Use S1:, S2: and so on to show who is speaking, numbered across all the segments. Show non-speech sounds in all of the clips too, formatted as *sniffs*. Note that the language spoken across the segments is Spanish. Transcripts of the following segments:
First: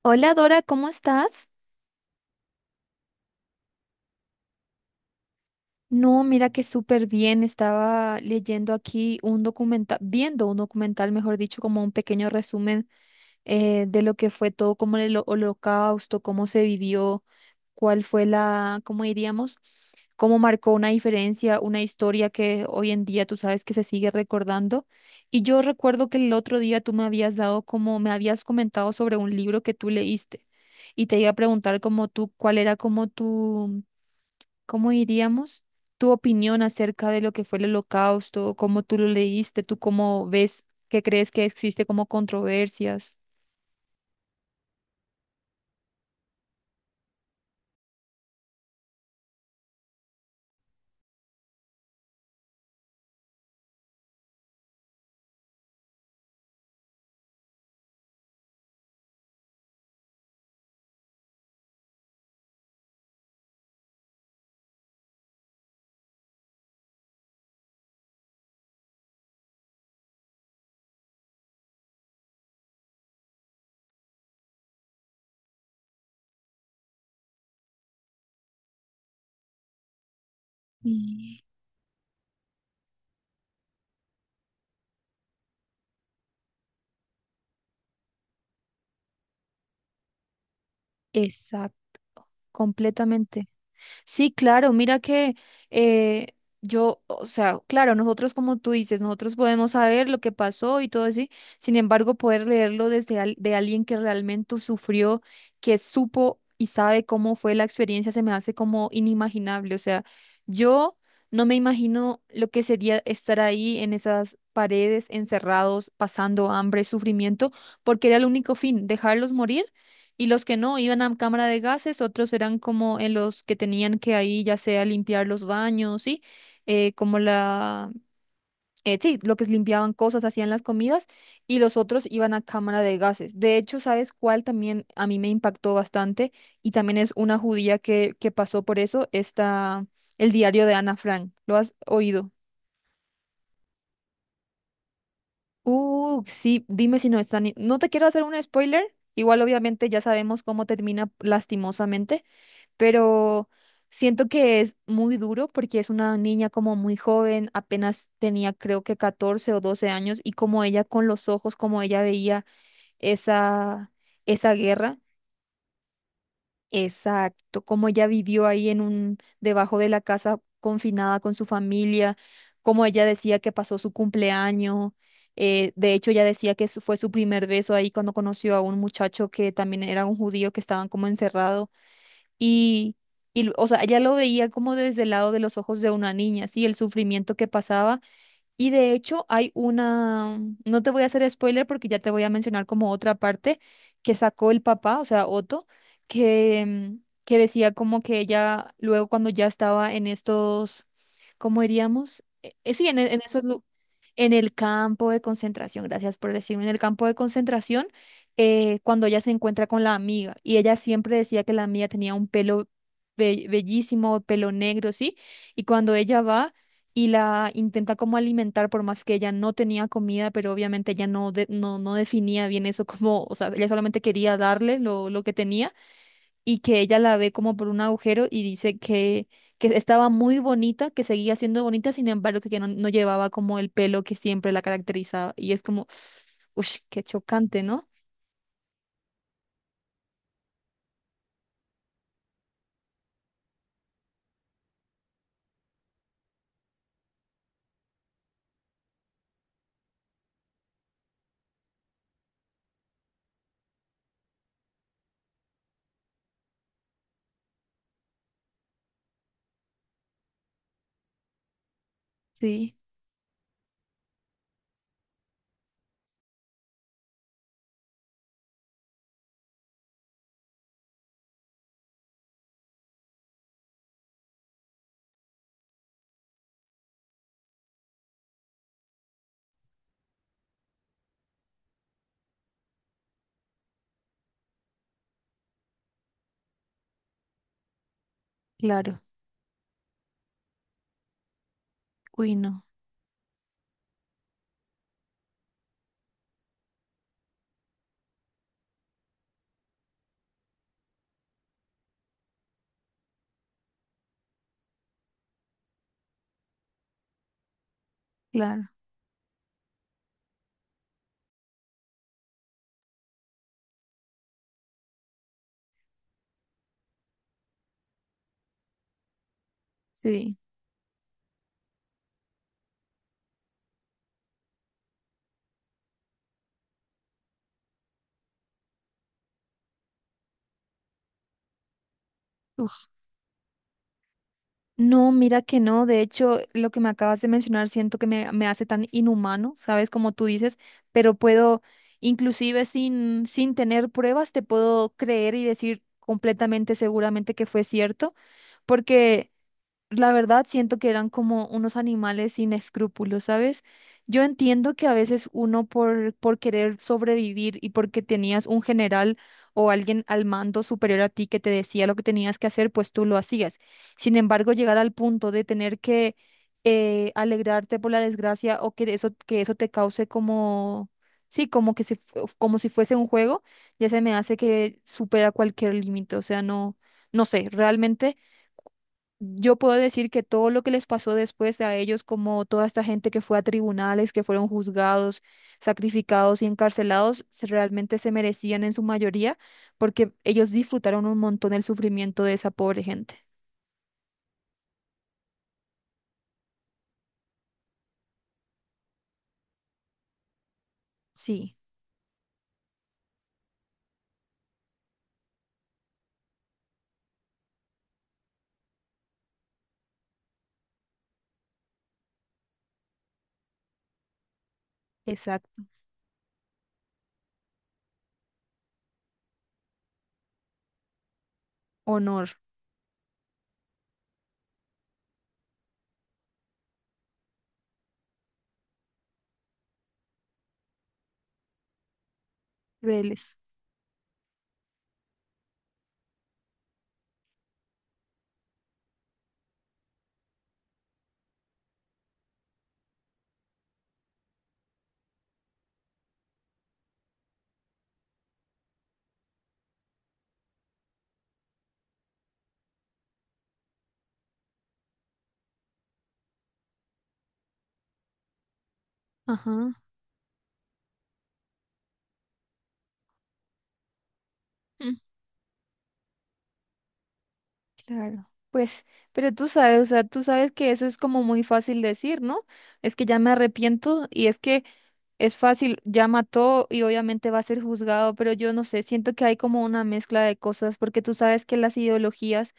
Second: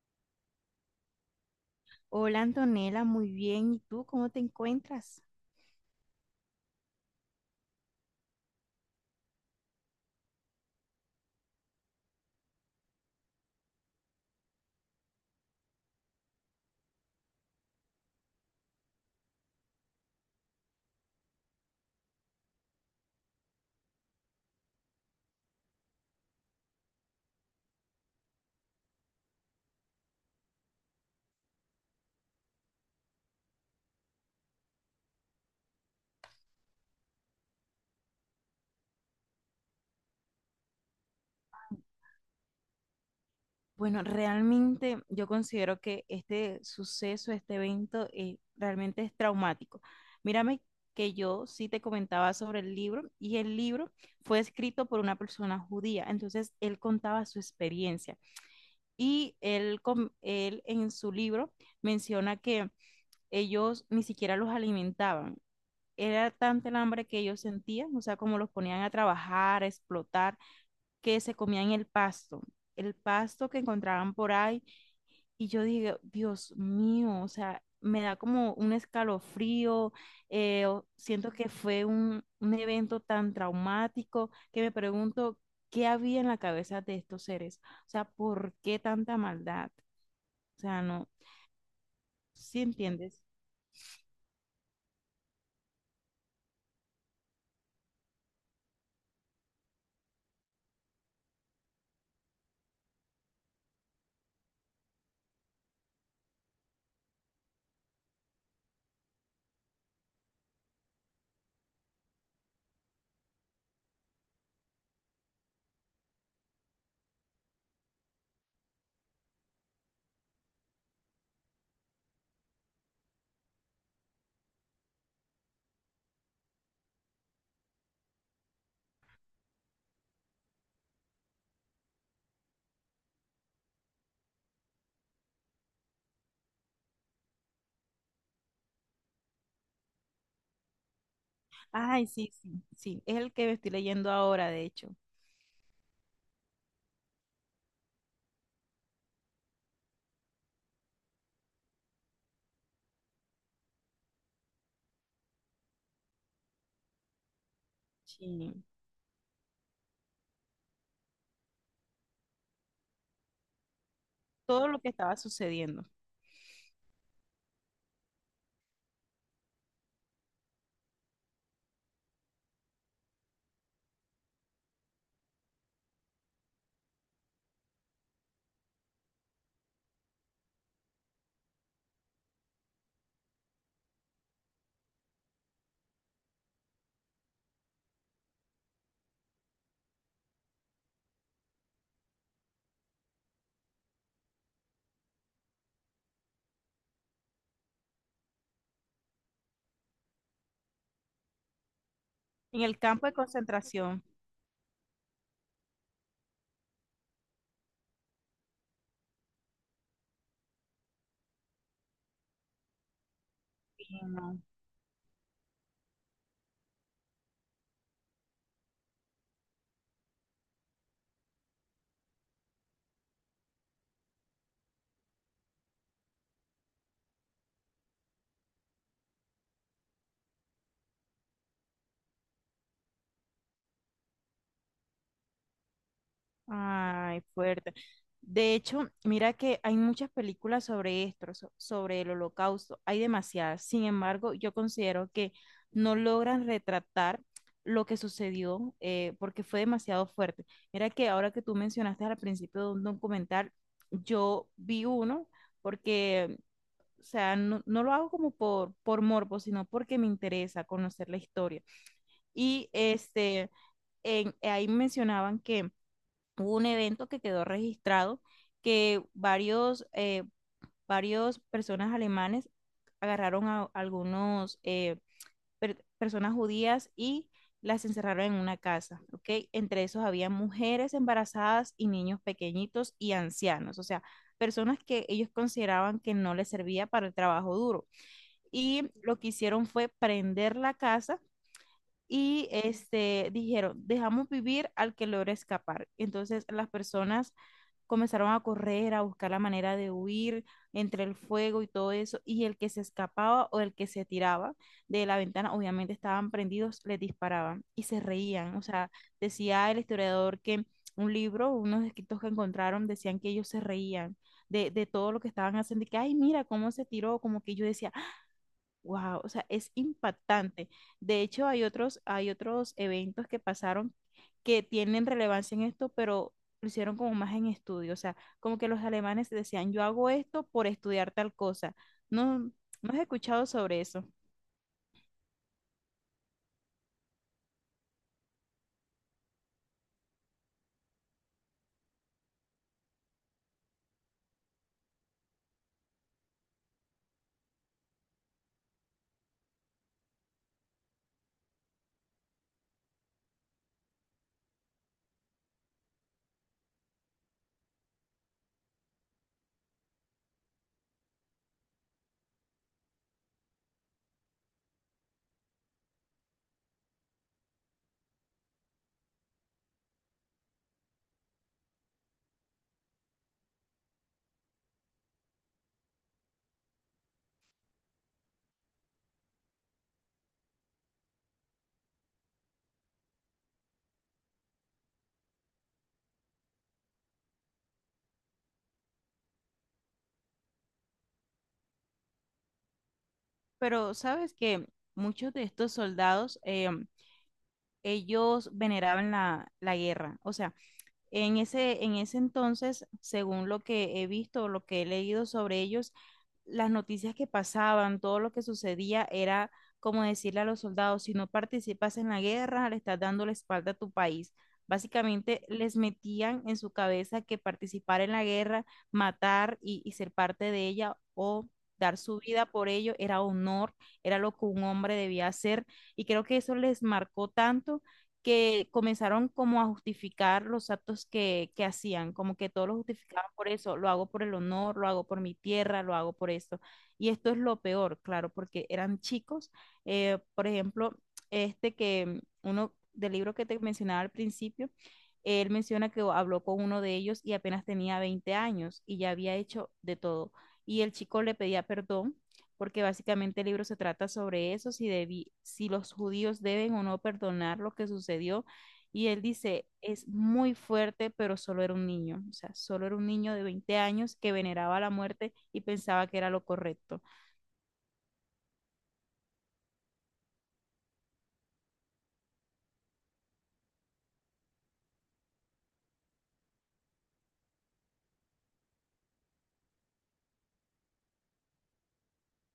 S1: Hola Dora, ¿cómo estás?
S2: Hola Antonella, muy bien. ¿Y tú cómo te encuentras?
S1: No, mira que súper bien. Estaba leyendo aquí un documental, viendo un documental, mejor dicho, como un pequeño resumen de lo que fue todo, como el holocausto, cómo se vivió, cuál fue la, cómo diríamos, cómo marcó una diferencia, una historia que hoy en día tú sabes que se sigue recordando. Y yo recuerdo que el otro día tú me habías dado como, me habías comentado sobre un libro que tú leíste y te iba a preguntar como tú, cuál era como tu ¿cómo diríamos? Tu opinión acerca de lo que fue el Holocausto, cómo tú lo leíste, tú cómo ves, qué crees que existe como controversias.
S2: Bueno, realmente yo considero que este suceso, este evento, realmente es traumático. Mírame que yo sí te comentaba sobre el libro y el libro fue escrito por una persona judía. Entonces, él contaba su experiencia y él en su libro menciona que ellos ni siquiera los alimentaban. Era tanta el hambre que ellos sentían, o sea, como los ponían a trabajar, a explotar que se comían el pasto que encontraban por ahí. Y yo dije, Dios mío, o sea, me da como un escalofrío, siento
S1: Y-
S2: que fue un evento tan traumático que me pregunto qué había en la cabeza de estos seres, o sea, ¿por qué tanta maldad? O sea, no,
S1: Exacto,
S2: ¿sí entiendes?
S1: completamente. Sí, claro, mira que eh, yo, o sea, claro, nosotros como tú dices, nosotros podemos saber lo que pasó y todo así, sin embargo, poder leerlo desde de alguien que realmente sufrió, que supo y sabe cómo fue la experiencia, se me hace como inimaginable. O sea, yo no me imagino lo que sería estar ahí en esas paredes, encerrados, pasando hambre, sufrimiento, porque era el único fin, dejarlos morir y los que no iban a cámara de gases, otros eran como en los que tenían que ahí ya sea limpiar los baños, ¿sí? Como la, sí, lo que es limpiaban cosas, hacían las comidas, y los otros iban a cámara de gases. De hecho, ¿sabes cuál también a mí me impactó bastante? Y también es una judía que pasó por eso, está el diario de Ana Frank. ¿Lo has
S2: Ay,
S1: oído?
S2: sí, sí, sí, es el que me estoy leyendo ahora, de hecho.
S1: Sí, dime si no están. No te quiero hacer un spoiler. Igual obviamente ya sabemos cómo termina lastimosamente, pero siento que es muy duro porque es una niña como muy joven, apenas tenía
S2: Sí,
S1: creo que 14 o 12 años y como ella con los ojos, como ella veía esa, esa
S2: todo lo que
S1: guerra,
S2: estaba sucediendo.
S1: exacto, como ella vivió ahí en un, debajo de la casa confinada con su familia, como ella decía que pasó su cumpleaños. Eh, de hecho, ella decía que fue su primer beso ahí cuando conoció a un muchacho que también era un judío que estaban como encerrado. Y, o sea, ella lo veía como desde el lado de los ojos de una niña, sí, el sufrimiento que pasaba y de hecho hay una, no te voy a hacer spoiler porque ya te voy a mencionar como otra parte que sacó el papá, o sea, Otto, que, que decía como que ella luego cuando ya estaba en estos, ¿cómo diríamos?
S2: En el
S1: Sí,
S2: campo de
S1: en esos,
S2: concentración.
S1: en el campo de concentración, gracias por decirme, en el campo de concentración, cuando ella se encuentra con la amiga y ella siempre decía que la amiga tenía un pelo bellísimo,
S2: No.
S1: pelo negro, ¿sí? Y cuando ella va y la intenta como alimentar por más que ella no tenía comida, pero obviamente ella no, no, no definía bien eso como, o sea, ella solamente quería darle lo que tenía y que ella la ve como por un agujero y dice que estaba muy bonita, que seguía siendo bonita, sin embargo que no, no llevaba como el pelo que siempre la caracterizaba y es como, *sniffs* uff, qué
S2: Ay,
S1: chocante,
S2: fuerte.
S1: ¿no?
S2: De hecho, mira que hay muchas películas sobre esto, sobre el holocausto. Hay demasiadas. Sin embargo, yo considero que no logran retratar lo que sucedió porque fue demasiado fuerte. Mira que ahora que tú mencionaste al principio de un documental, yo vi uno porque, o sea, no, no lo hago como por morbo, sino porque me interesa conocer la historia. Y
S1: Sí,
S2: este, ahí mencionaban que hubo un evento que quedó registrado que varios personas alemanes agarraron a algunos personas judías y las encerraron en una casa, ¿ok? Entre esos había mujeres embarazadas y niños pequeñitos y ancianos, o sea, personas que ellos consideraban que no les servía para el trabajo duro. Y
S1: claro,
S2: lo que hicieron fue prender la casa
S1: uy,
S2: y
S1: no,
S2: este, dijeron, dejamos vivir al que logra escapar. Entonces las personas comenzaron a correr, a buscar la manera de huir entre el fuego y todo eso, y el que se escapaba o el que se tiraba de la ventana, obviamente estaban prendidos, les disparaban y se reían. O
S1: claro,
S2: sea, decía el historiador que un libro, unos escritos que encontraron, decían que ellos se reían de todo lo que estaban haciendo y que, ay, mira cómo se tiró, como que yo decía, wow, o sea, es
S1: sí.
S2: impactante. De hecho, hay otros eventos que pasaron que tienen relevancia en esto, pero lo hicieron como más en estudio. O sea, como que los alemanes decían, yo hago esto por estudiar tal cosa. No,
S1: Uf.
S2: no has escuchado sobre eso.
S1: No, mira que no. De hecho, lo que me acabas de mencionar siento que me hace tan inhumano, ¿sabes? Como tú dices, pero puedo, inclusive sin, sin tener pruebas, te puedo creer y decir completamente seguramente que fue cierto, porque la verdad, siento que eran como unos animales sin escrúpulos, ¿sabes? Yo entiendo que a veces uno por querer sobrevivir y porque tenías un general o alguien al mando superior a ti que te decía lo que tenías que hacer, pues tú lo hacías. Sin embargo, llegar al punto de tener que alegrarte por la desgracia o que eso te cause como, sí, como que si como si fuese un juego, ya se me hace que supera cualquier límite. O sea, no, no sé, realmente. Yo puedo decir que todo lo que les pasó después a ellos, como toda esta gente que fue a tribunales, que fueron juzgados, sacrificados y encarcelados, realmente se merecían en su mayoría porque ellos disfrutaron un montón el sufrimiento de esa pobre gente.
S2: Pero sabes que muchos de estos soldados, ellos veneraban la guerra. O sea, en
S1: Sí,
S2: ese, en ese entonces, según lo que he visto, lo que he leído sobre ellos, las noticias que pasaban, todo lo que sucedía era como decirle a los soldados, si no participas en la guerra, le estás dando la espalda a tu país. Básicamente
S1: exacto.
S2: les metían en su cabeza que participar en la guerra, matar y ser parte de ella o dar su
S1: Honor.
S2: vida por ello era honor, era lo que un hombre debía hacer. Y creo que eso les marcó tanto que comenzaron como a justificar los actos que hacían, como que todos lo justificaban
S1: Reles.
S2: por eso, lo hago por el honor, lo hago por mi tierra, lo hago por esto. Y esto es lo peor, claro, porque eran chicos, por ejemplo, este que uno del libro que te mencionaba al principio, él menciona que habló con uno de ellos y apenas tenía 20 años y ya había hecho de todo. Y el chico le pedía perdón porque básicamente el libro se trata sobre eso, si los judíos deben o no perdonar lo que sucedió. Y él dice,
S1: Ajá.
S2: es muy fuerte, pero solo era un niño, o sea, solo era un niño de 20 años que veneraba la
S1: Mm.
S2: muerte y pensaba que era lo correcto.
S1: Claro. Pues, pero tú sabes, o sea, tú sabes que eso es como muy fácil decir, ¿no? Es que ya me arrepiento y es que... Es fácil, ya mató y obviamente va a ser juzgado, pero yo no sé, siento que hay como una mezcla de cosas, porque tú sabes que las ideologías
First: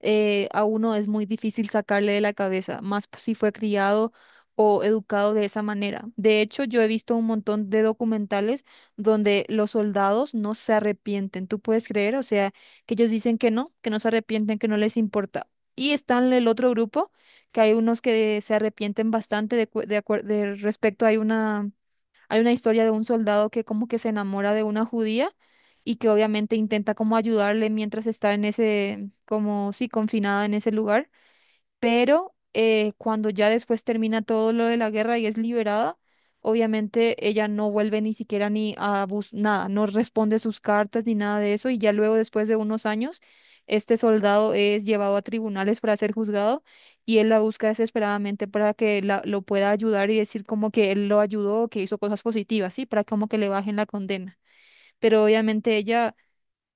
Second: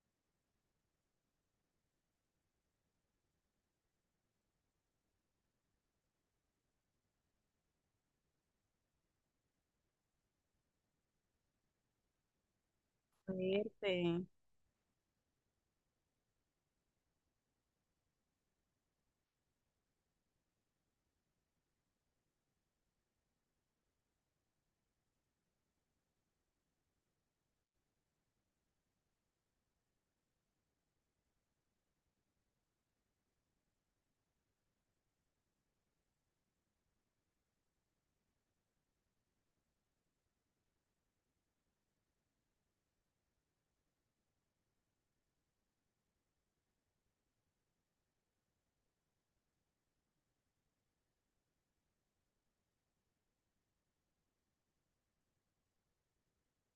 S1: a uno es muy difícil sacarle de la cabeza, más si fue criado o educado de esa manera. De hecho, yo he visto un montón de documentales donde los soldados no se arrepienten, ¿tú puedes creer? O sea, que ellos dicen que no se
S2: Fuerte.
S1: arrepienten, que no les importa. Y están el otro grupo, que hay unos que se arrepienten bastante de, de de respecto, hay una historia de un soldado que como que se enamora de una judía y que obviamente intenta como ayudarle mientras está en ese, como sí, confinada en ese lugar pero cuando ya después termina todo lo de la guerra y es liberada, obviamente ella no vuelve ni siquiera ni a bus nada, no responde sus cartas ni nada de eso y ya luego después de unos años este soldado es llevado a tribunales para ser juzgado y él la busca desesperadamente para que lo pueda ayudar y decir como que él lo ayudó, que hizo cosas positivas, ¿sí? Para como que le bajen la condena. Pero obviamente ella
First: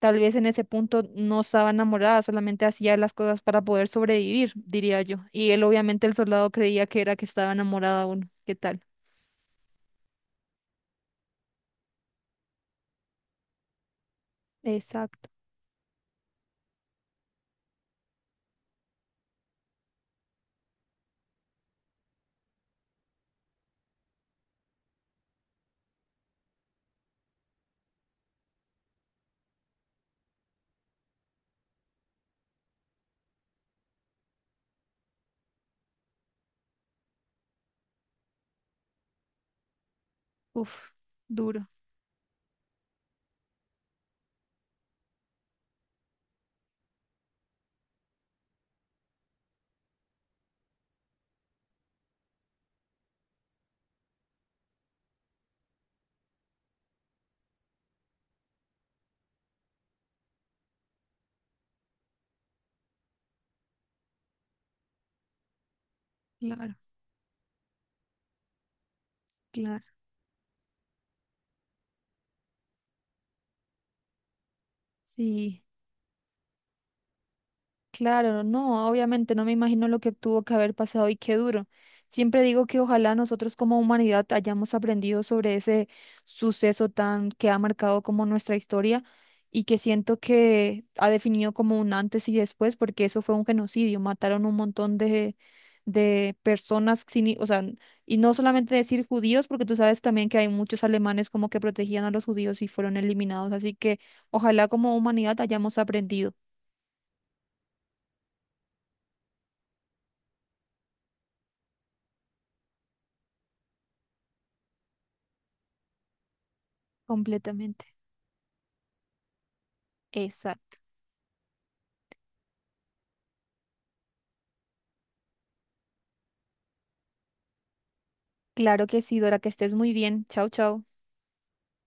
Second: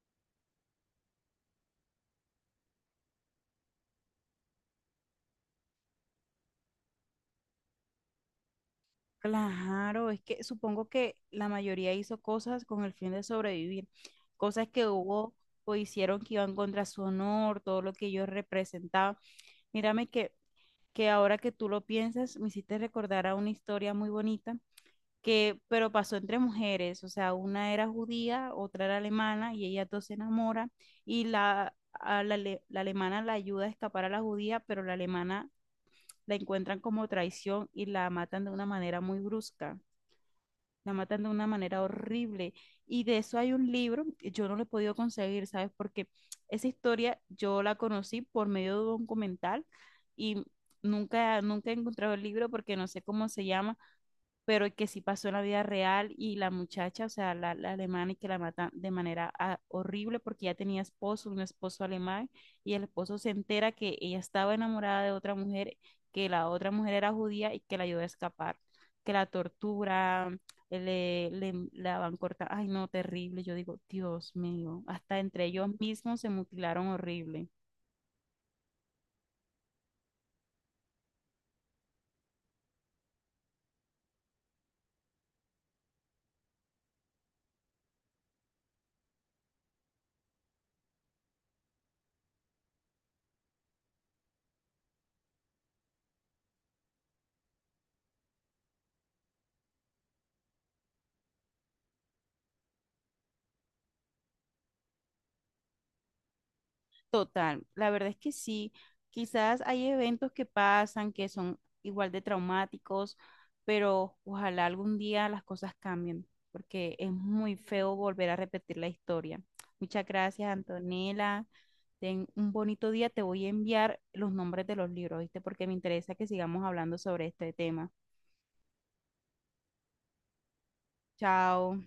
S1: tal vez en ese punto no estaba enamorada, solamente hacía las cosas para poder sobrevivir, diría yo. Y él, obviamente, el soldado creía que era que estaba enamorada uno. ¿Qué tal?
S2: Claro, es que supongo que la mayoría hizo cosas con el fin de sobrevivir, cosas que
S1: Exacto.
S2: hubo o hicieron que iban contra su honor, todo lo que ellos representaban. Mírame que ahora que tú lo piensas, me hiciste recordar a una historia muy bonita que, pero pasó entre mujeres, o sea, una era judía, otra era alemana y ellas dos se enamoran y la alemana la ayuda a escapar a la judía, pero la alemana la encuentran como traición y la matan de una manera muy brusca.
S1: Uf,
S2: La matan de una
S1: duro.
S2: manera horrible. Y de eso hay un libro, yo no lo he podido conseguir, ¿sabes? Porque esa historia yo la conocí por medio de un documental y nunca, nunca he encontrado el libro porque no sé cómo se llama, pero que sí pasó en la vida real y la muchacha, o sea, la alemana y que la matan de manera ah, horrible porque ya tenía esposo, un esposo alemán, y el esposo se entera que ella estaba enamorada de otra mujer, que la otra
S1: Claro,
S2: mujer era judía y que la ayudó a escapar, que la
S1: claro.
S2: tortura, le la van cortando, ay no, terrible, yo digo, Dios mío, hasta entre
S1: Sí.
S2: ellos mismos se mutilaron horrible.
S1: Claro, no, obviamente no me imagino lo que tuvo que haber pasado y qué duro. Siempre digo que ojalá nosotros como humanidad hayamos aprendido sobre ese suceso tan que ha marcado como nuestra historia y que siento que ha definido como un antes y después, porque eso fue un genocidio, mataron un montón de personas sin, o sea, y no solamente decir judíos, porque tú sabes también que hay muchos alemanes como que protegían a los judíos y fueron eliminados, así que ojalá como humanidad hayamos aprendido
S2: Total, la verdad es que sí. Quizás hay eventos que pasan que son igual de traumáticos, pero ojalá algún día las cosas cambien, porque es muy
S1: completamente.
S2: feo volver a repetir la historia. Muchas gracias,
S1: Exacto.
S2: Antonella. Ten un bonito día. Te voy a enviar los nombres de los libros, ¿viste? Porque me interesa que sigamos hablando sobre este tema.
S1: Claro que sí, Dora, que estés muy bien. Chao, chao.
S2: Chao.